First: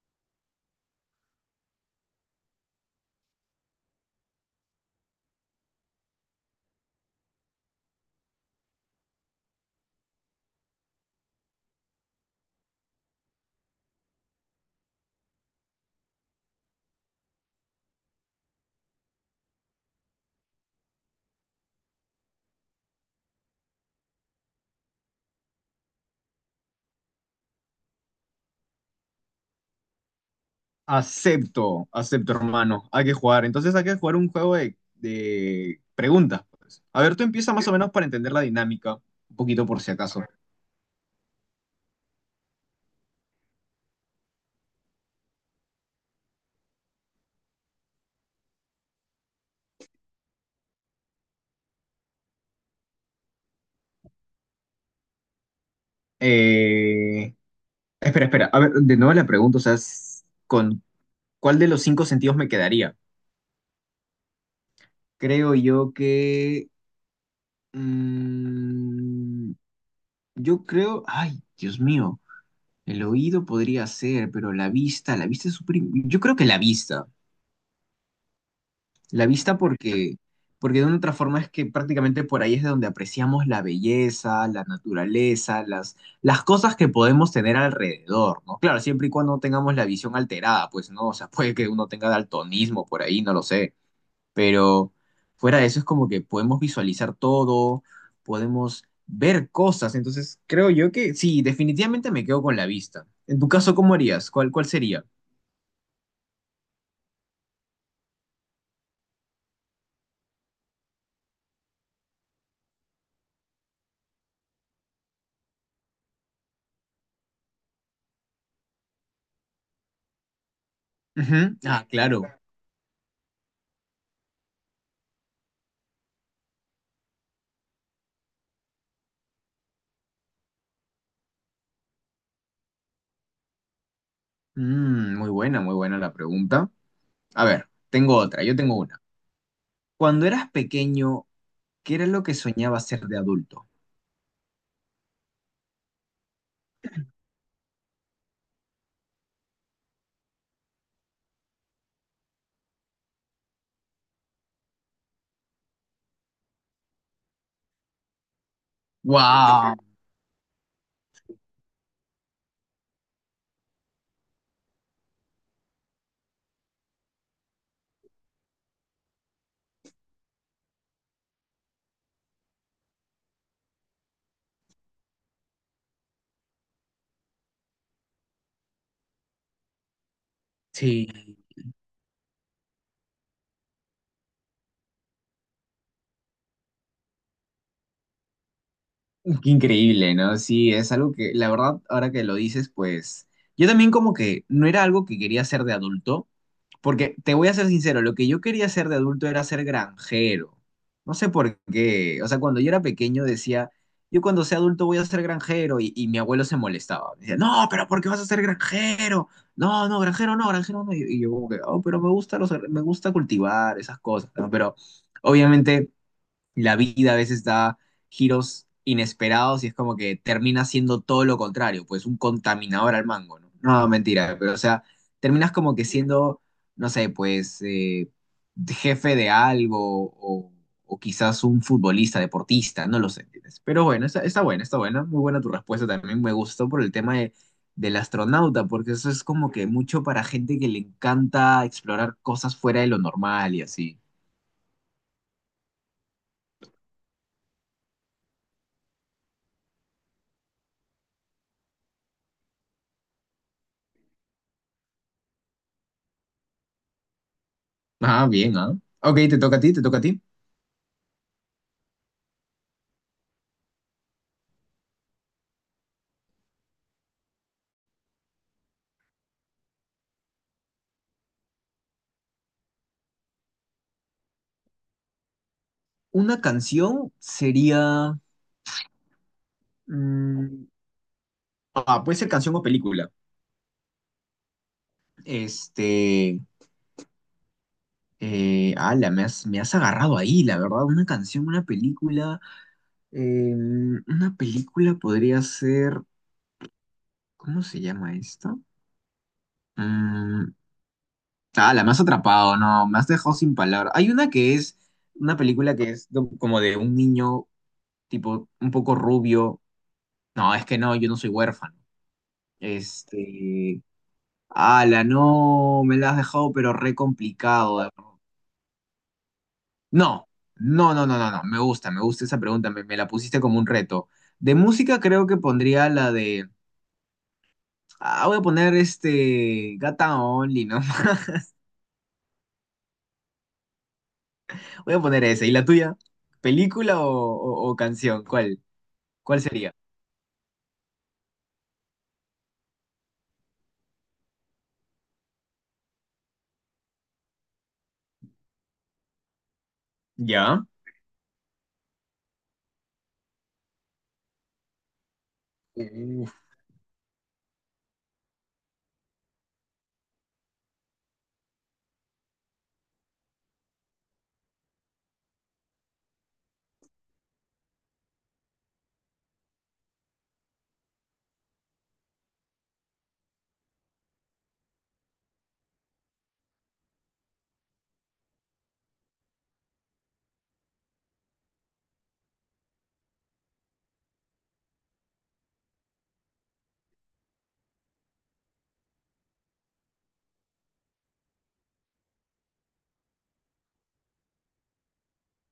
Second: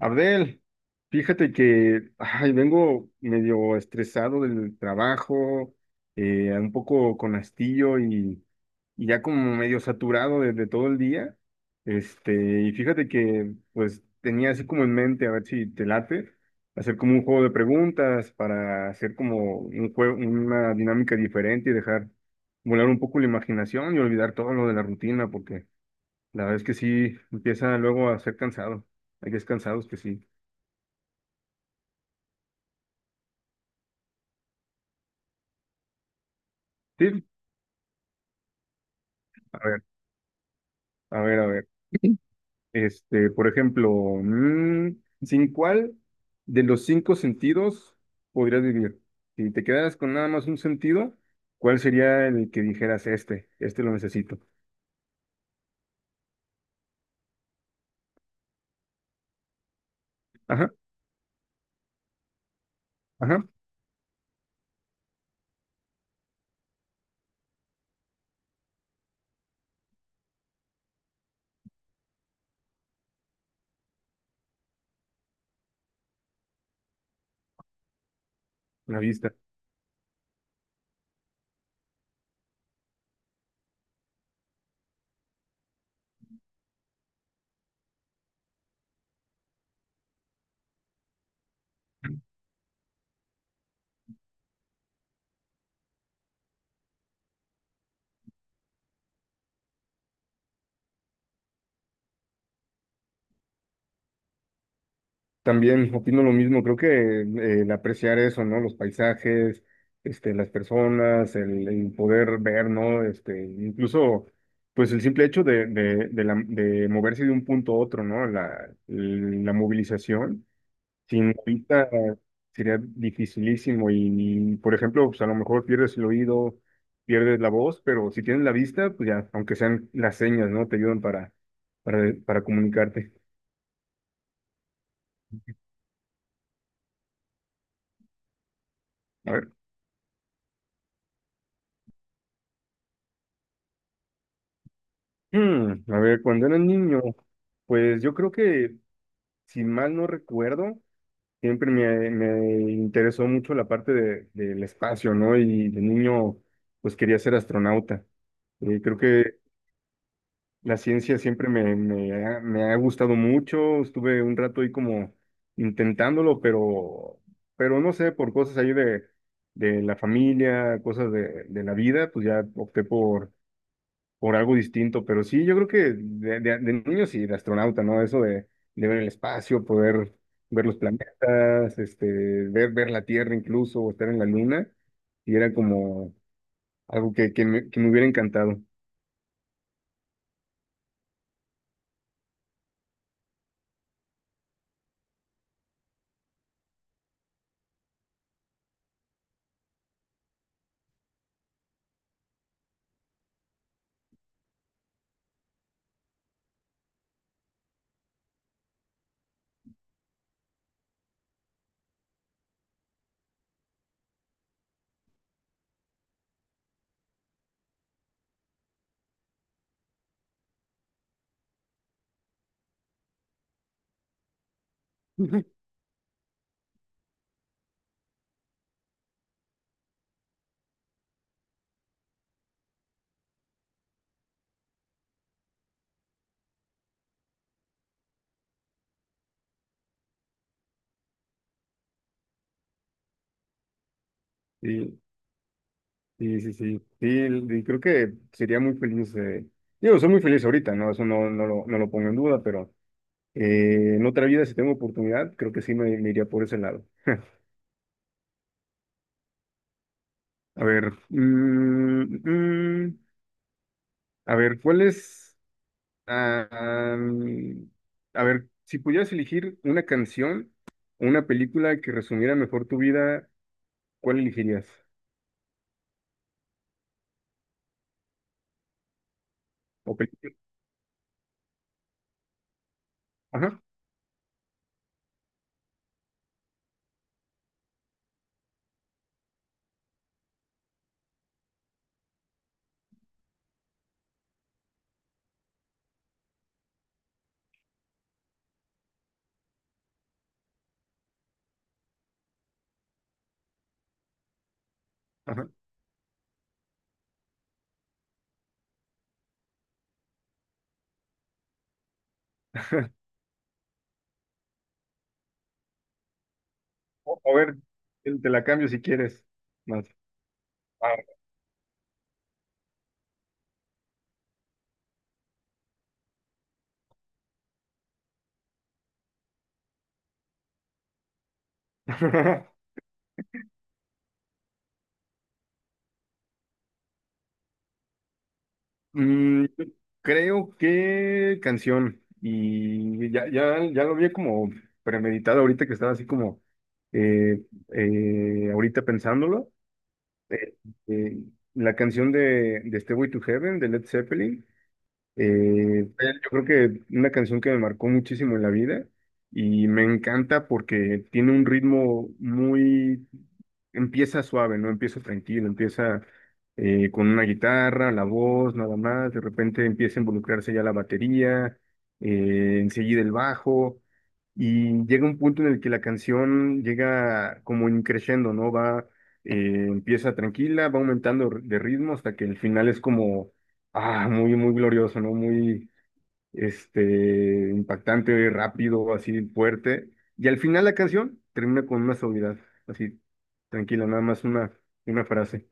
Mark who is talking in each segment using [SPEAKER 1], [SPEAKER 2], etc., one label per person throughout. [SPEAKER 1] Abdel, fíjate que ay, vengo medio estresado del trabajo, un poco con hastío y ya como medio saturado de todo el día. Y fíjate que pues tenía así como en mente, a ver si te late, hacer como un juego de preguntas para hacer como un juego, una dinámica diferente y dejar volar un poco la imaginación y olvidar todo lo de la rutina, porque la verdad es que sí empieza luego a ser cansado. Hay días cansados que sí.
[SPEAKER 2] Acepto, acepto, hermano. Hay que jugar. Entonces hay que jugar un juego de preguntas. Pues, a ver, tú
[SPEAKER 1] Sí,
[SPEAKER 2] empieza más o menos para entender la dinámica, un
[SPEAKER 1] a
[SPEAKER 2] poquito por
[SPEAKER 1] ver,
[SPEAKER 2] si acaso.
[SPEAKER 1] a ver, a ver. Por ejemplo, mm, ¿sin cuál de los cinco sentidos podrías vivir? Si te quedaras con nada más un sentido, ¿cuál sería el que dijeras este? Este lo necesito.
[SPEAKER 2] Eh, Espera, espera. A ver, de nuevo la pregunta, o sea,
[SPEAKER 1] Ajá,
[SPEAKER 2] ¿con cuál de los cinco sentidos me quedaría?
[SPEAKER 1] ajá,
[SPEAKER 2] Creo yo que... mm, yo creo... Ay, Dios mío. El oído podría ser, pero la vista es súper... Yo creo que la vista.
[SPEAKER 1] la
[SPEAKER 2] La
[SPEAKER 1] vista.
[SPEAKER 2] vista porque, porque de una otra forma es que prácticamente por ahí es de donde apreciamos la belleza, la naturaleza, las cosas que podemos tener alrededor, ¿no? Claro, siempre y cuando no tengamos la visión alterada, pues no, o sea, puede que uno tenga daltonismo por ahí, no lo sé, pero fuera de eso es como que podemos visualizar todo, podemos ver cosas, entonces creo yo que sí, definitivamente me quedo con la vista. En tu caso, ¿cómo harías? ¿Cuál, cuál sería?
[SPEAKER 1] También opino lo mismo, creo que el apreciar eso, ¿no? Los paisajes, las personas, el poder ver, ¿no? Este, incluso, pues el simple hecho de moverse de un punto a otro, ¿no? La movilización, sin
[SPEAKER 2] Ujú. Ah,
[SPEAKER 1] vista
[SPEAKER 2] claro.
[SPEAKER 1] sería dificilísimo y, por ejemplo, pues a lo mejor pierdes el oído, pierdes la voz, pero si tienes la vista, pues ya, aunque sean las señas, ¿no? Te ayudan para comunicarte.
[SPEAKER 2] Mm, muy buena la pregunta. A ver, tengo otra, yo tengo una.
[SPEAKER 1] A ver.
[SPEAKER 2] Cuando eras pequeño, ¿qué era lo que soñabas ser de adulto?
[SPEAKER 1] Hmm, a ver, cuando era niño, pues yo creo que, si mal no recuerdo, siempre me interesó mucho la parte del espacio, ¿no? Y de niño, pues quería ser astronauta. Creo que
[SPEAKER 2] ¡Wow!
[SPEAKER 1] la ciencia siempre me ha gustado mucho. Estuve un rato ahí como intentándolo, pero no sé, por cosas ahí de la familia, cosas de la vida, pues ya opté por algo distinto, pero sí, yo creo que de niño sí, de astronauta, ¿no? Eso de ver el espacio, poder ver los
[SPEAKER 2] Sí.
[SPEAKER 1] planetas, ver, ver la Tierra incluso, o estar en la Luna, y era como algo que me hubiera encantado.
[SPEAKER 2] Qué increíble, ¿no? Sí, es algo que, la verdad, ahora que lo dices, pues yo también como que no era algo que quería ser de adulto. Porque te voy a ser sincero, lo que yo quería ser de adulto era ser granjero. No sé por qué. O sea, cuando yo era pequeño decía, yo cuando sea adulto voy a ser granjero y, mi abuelo se molestaba. Me decía, no, pero ¿por qué vas a ser granjero? No, no, granjero no, granjero no. Y yo como que, oh, pero me gusta me gusta cultivar esas cosas, ¿no? Pero obviamente la vida a veces da giros inesperados y es como que termina siendo todo lo contrario, pues un contaminador al mango, ¿no? No, mentira, pero o sea, terminas como que siendo, no sé, pues jefe de algo o quizás un futbolista, deportista, no lo sé, ¿entiendes? Pero bueno, está, está buena, muy buena tu respuesta también, me gustó por el tema del astronauta, porque eso es como que mucho para gente que le encanta explorar cosas fuera de lo normal y así.
[SPEAKER 1] Sí, sí, sí, sí, sí, y creo que sería muy feliz, digo, soy muy feliz ahorita, ¿no? Eso no, no lo pongo en duda, pero en otra vida, si tengo oportunidad, creo que sí me iría por ese lado.
[SPEAKER 2] Ah, bien, ¿ah? Ok, te toca a ti, te toca a ti.
[SPEAKER 1] A ver, mm, a ver, ¿cuál es? Ah, mm, a ver, si pudieras elegir una canción o una película que resumiera mejor tu vida, ¿cuál elegirías?
[SPEAKER 2] Una canción sería.
[SPEAKER 1] O película.
[SPEAKER 2] Mm, ah, puede ser canción o película.
[SPEAKER 1] Ajá,
[SPEAKER 2] Este. Ala, me has agarrado ahí, la verdad. Una canción, una película. eh, una película podría ser. ¿Cómo se llama esta? Mm, ala, me has atrapado, no, me has dejado sin palabras. Hay una que es. Una
[SPEAKER 1] ajá.
[SPEAKER 2] película que es como de un niño, tipo, un poco rubio. No, es que no, yo no soy huérfano. Este. Ala, no, me la has dejado, pero re
[SPEAKER 1] A ver,
[SPEAKER 2] complicado.
[SPEAKER 1] te la cambio si quieres. Más.
[SPEAKER 2] No,
[SPEAKER 1] Ah.
[SPEAKER 2] no, no, no, no, no. Me gusta esa pregunta. Me la pusiste como un reto. De música creo que pondría la de. Ah, voy a poner este. Gata Only, ¿no? Voy a poner esa. ¿Y la tuya? ¿Película o canción? ¿Cuál? ¿Cuál
[SPEAKER 1] Mm,
[SPEAKER 2] sería?
[SPEAKER 1] Creo que canción. Y ya, ya, ya lo vi como premeditado ahorita que estaba así como eh, ahorita pensándolo. Eh,
[SPEAKER 2] ¿Ya?
[SPEAKER 1] eh, la canción de Stairway to Heaven de Led Zeppelin. Yo
[SPEAKER 2] Uf,
[SPEAKER 1] creo que una canción que me marcó muchísimo en la vida y me encanta porque tiene un ritmo muy, empieza suave, ¿no? Empieza tranquilo, empieza con una guitarra, la voz, nada más, de repente empieza a involucrarse ya la batería, enseguida el bajo, y llega un punto en el que la canción llega como en crescendo, ¿no? Va, empieza tranquila, va aumentando de ritmo hasta que el final es como ah, muy, muy glorioso, ¿no? Muy, impactante, rápido, así fuerte. Y al final la canción termina con una suavidad, así, tranquila, nada más una frase.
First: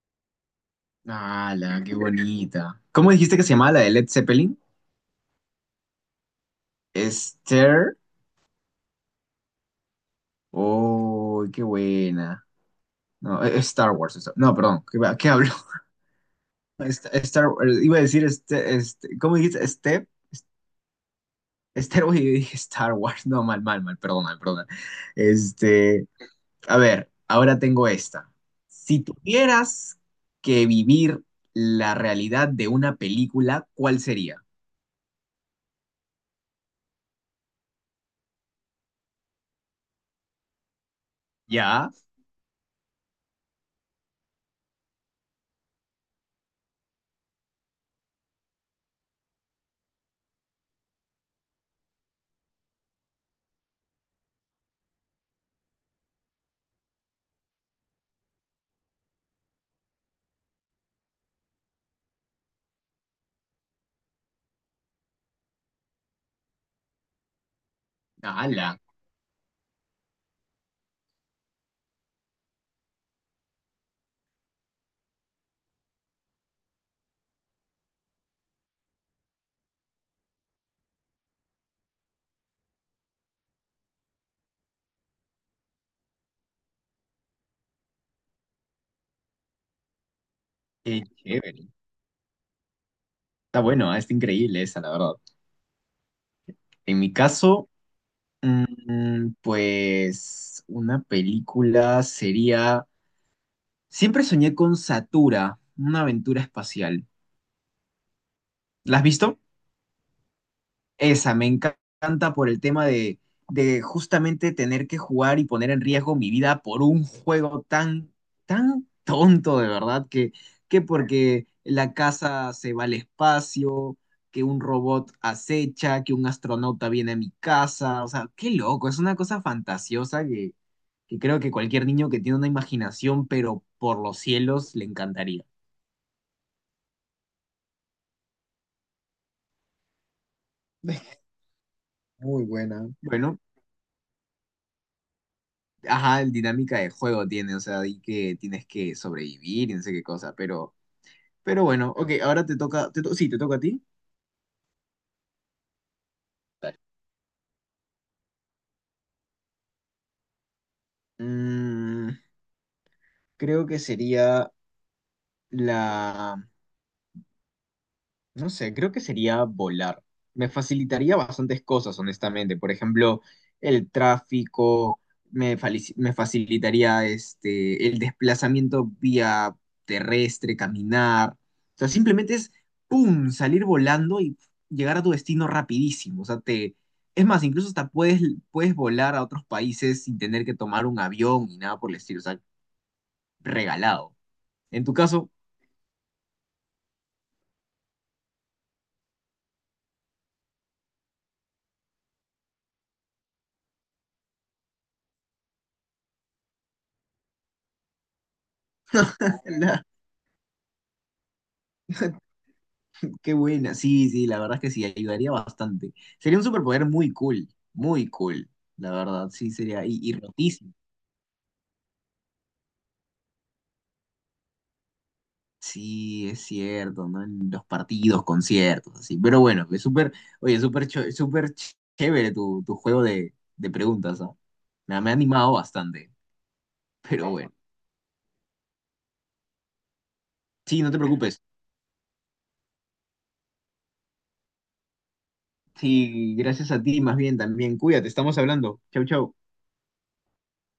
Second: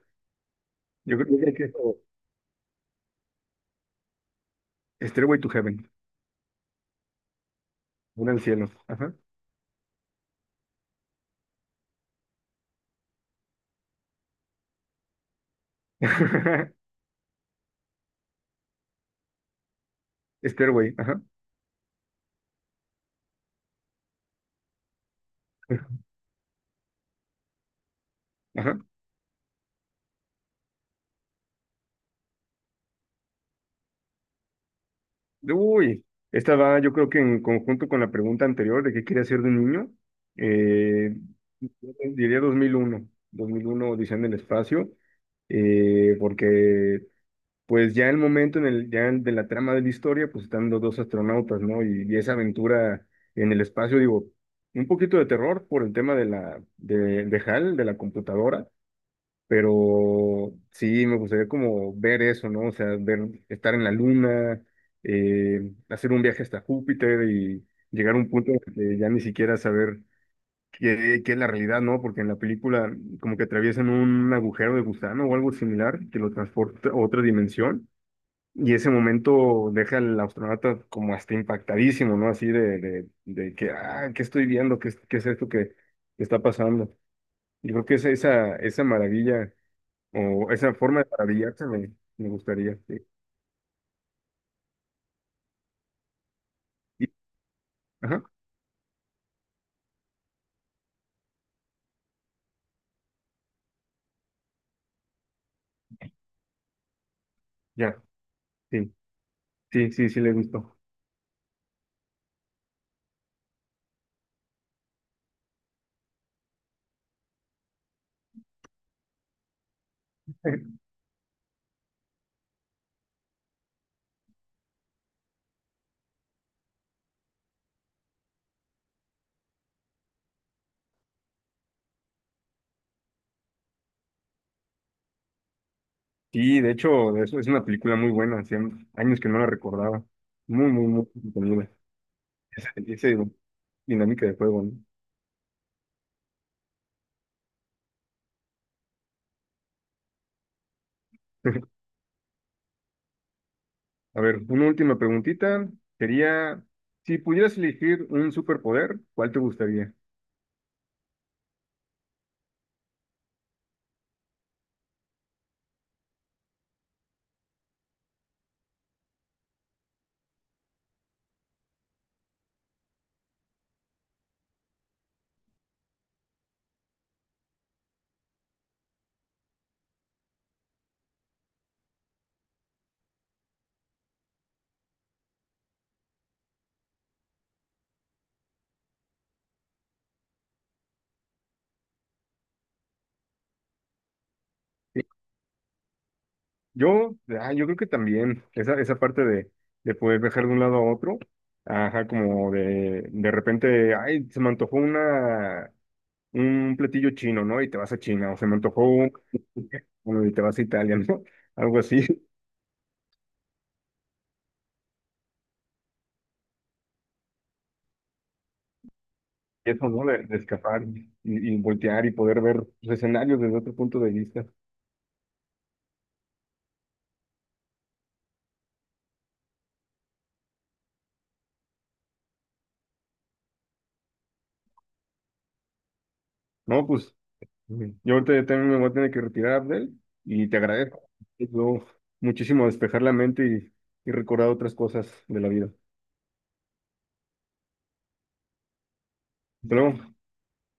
[SPEAKER 1] Yo creo que es
[SPEAKER 2] ala, qué
[SPEAKER 1] como
[SPEAKER 2] bonita. ¿Cómo dijiste que se llamaba la de Led Zeppelin?
[SPEAKER 1] Stairway to Heaven,
[SPEAKER 2] Esther.
[SPEAKER 1] una al cielo. Ajá.
[SPEAKER 2] Oh, qué buena. No, es Star Wars. Eso. No, perdón. ¿Qué, qué hablo? Star, iba a decir, este, ¿cómo dijiste? Step,
[SPEAKER 1] Stairway, ajá.
[SPEAKER 2] Stairway, yo dije Star Wars. No, mal, mal, mal, perdona, perdona. Este, a ver, ahora tengo esta.
[SPEAKER 1] Ajá.
[SPEAKER 2] Si tuvieras que vivir la realidad de una película, ¿cuál sería?
[SPEAKER 1] Uy, esta va, yo creo que en conjunto con la pregunta anterior de qué quería hacer de niño, eh,
[SPEAKER 2] Ya,
[SPEAKER 1] diría 2001 Odisea en el espacio, porque pues ya el momento en el, ya de la trama de la historia, pues están los dos astronautas, ¿no? Y esa aventura en el espacio, digo, un poquito de terror por el tema de de HAL, de la computadora, pero sí, me gustaría como ver eso, ¿no? O sea, ver, estar en la luna, hacer un viaje hasta Júpiter y llegar a un punto en el
[SPEAKER 2] ala,
[SPEAKER 1] que ya ni siquiera saber qué, qué es la realidad, ¿no? Porque en la película como que atraviesan un agujero de gusano o algo similar que lo transporta a otra dimensión. Y ese momento deja al astronauta como hasta impactadísimo, ¿no? Así de que, ah, ¿qué estoy viendo? ¿Qué, qué es esto que está pasando? Yo creo que esa maravilla o esa forma
[SPEAKER 2] qué
[SPEAKER 1] de maravillarse
[SPEAKER 2] chévere.
[SPEAKER 1] me gustaría. Sí.
[SPEAKER 2] Está bueno, ah, está increíble esa, la verdad. En
[SPEAKER 1] Y-
[SPEAKER 2] mi caso,
[SPEAKER 1] ajá,
[SPEAKER 2] pues una película sería... Siempre soñé con Satura, una aventura espacial.
[SPEAKER 1] ya, sí,
[SPEAKER 2] ¿La has visto?
[SPEAKER 1] sí, sí, sí, le gustó.
[SPEAKER 2] Esa, me encanta por el tema de justamente tener que jugar y poner en riesgo mi vida por un juego tan, tan tonto, de verdad, que porque la casa se va al espacio, que un robot acecha, que un astronauta viene a mi casa, o sea, qué loco, es una cosa fantasiosa que creo que cualquier niño que tiene una imaginación, pero por los cielos, le encantaría.
[SPEAKER 1] Sí, de hecho, eso es una película muy buena, hacía años que no la recordaba. Muy, muy, muy entretenida.
[SPEAKER 2] Muy buena.
[SPEAKER 1] Esa
[SPEAKER 2] Bueno,
[SPEAKER 1] dinámica de juego, ¿no?
[SPEAKER 2] ajá, el dinámica de juego tiene, o sea, y que tienes que sobrevivir y no sé qué cosa, pero bueno, ok, ahora te toca, sí, te toca a ti.
[SPEAKER 1] A ver, una última preguntita. Sería,
[SPEAKER 2] Dale.
[SPEAKER 1] si pudieras elegir un superpoder, ¿cuál te gustaría?
[SPEAKER 2] Mm, creo que sería la... No sé, creo que sería volar. Me facilitaría bastantes cosas, honestamente. Por ejemplo, el tráfico, me facilitaría este, el desplazamiento vía terrestre, caminar. O sea, simplemente es, ¡pum!, salir volando y llegar a tu destino rapidísimo. O sea, te... Es más, incluso hasta puedes, puedes volar a otros países sin tener que tomar un avión ni nada por el estilo. O sea, regalado. En tu
[SPEAKER 1] Sí,
[SPEAKER 2] caso,
[SPEAKER 1] yo, yo creo que también, esa parte de poder viajar de un lado a otro, ajá, como de repente, ay, se me antojó una, un platillo chino, ¿no? Y te vas a China, o se me antojó un- bueno, y te vas a Italia, ¿no? Algo así,
[SPEAKER 2] qué buena, sí, sí, la verdad es que sí, ayudaría bastante. Sería un superpoder muy cool, muy cool, la verdad, sí,
[SPEAKER 1] y
[SPEAKER 2] sería,
[SPEAKER 1] eso, ¿no?
[SPEAKER 2] y
[SPEAKER 1] De
[SPEAKER 2] rotísimo.
[SPEAKER 1] escapar y voltear y poder ver los escenarios desde otro punto de vista.
[SPEAKER 2] Sí, es cierto, ¿no? En los partidos, conciertos, así. Pero bueno, es súper, oye, chévere tu juego de preguntas, ¿no? Me ha animado bastante,
[SPEAKER 1] No, pues
[SPEAKER 2] pero bueno.
[SPEAKER 1] ujú. Yo ahorita ya también me voy a tener que retirar, Abdel, y te
[SPEAKER 2] Sí, no te
[SPEAKER 1] agradezco.
[SPEAKER 2] preocupes.
[SPEAKER 1] Me ayudó muchísimo a despejar la mente y recordar otras cosas de la vida.
[SPEAKER 2] Sí, gracias a ti, más bien también. Cuídate, estamos hablando. Chau, chau.
[SPEAKER 1] Hasta luego.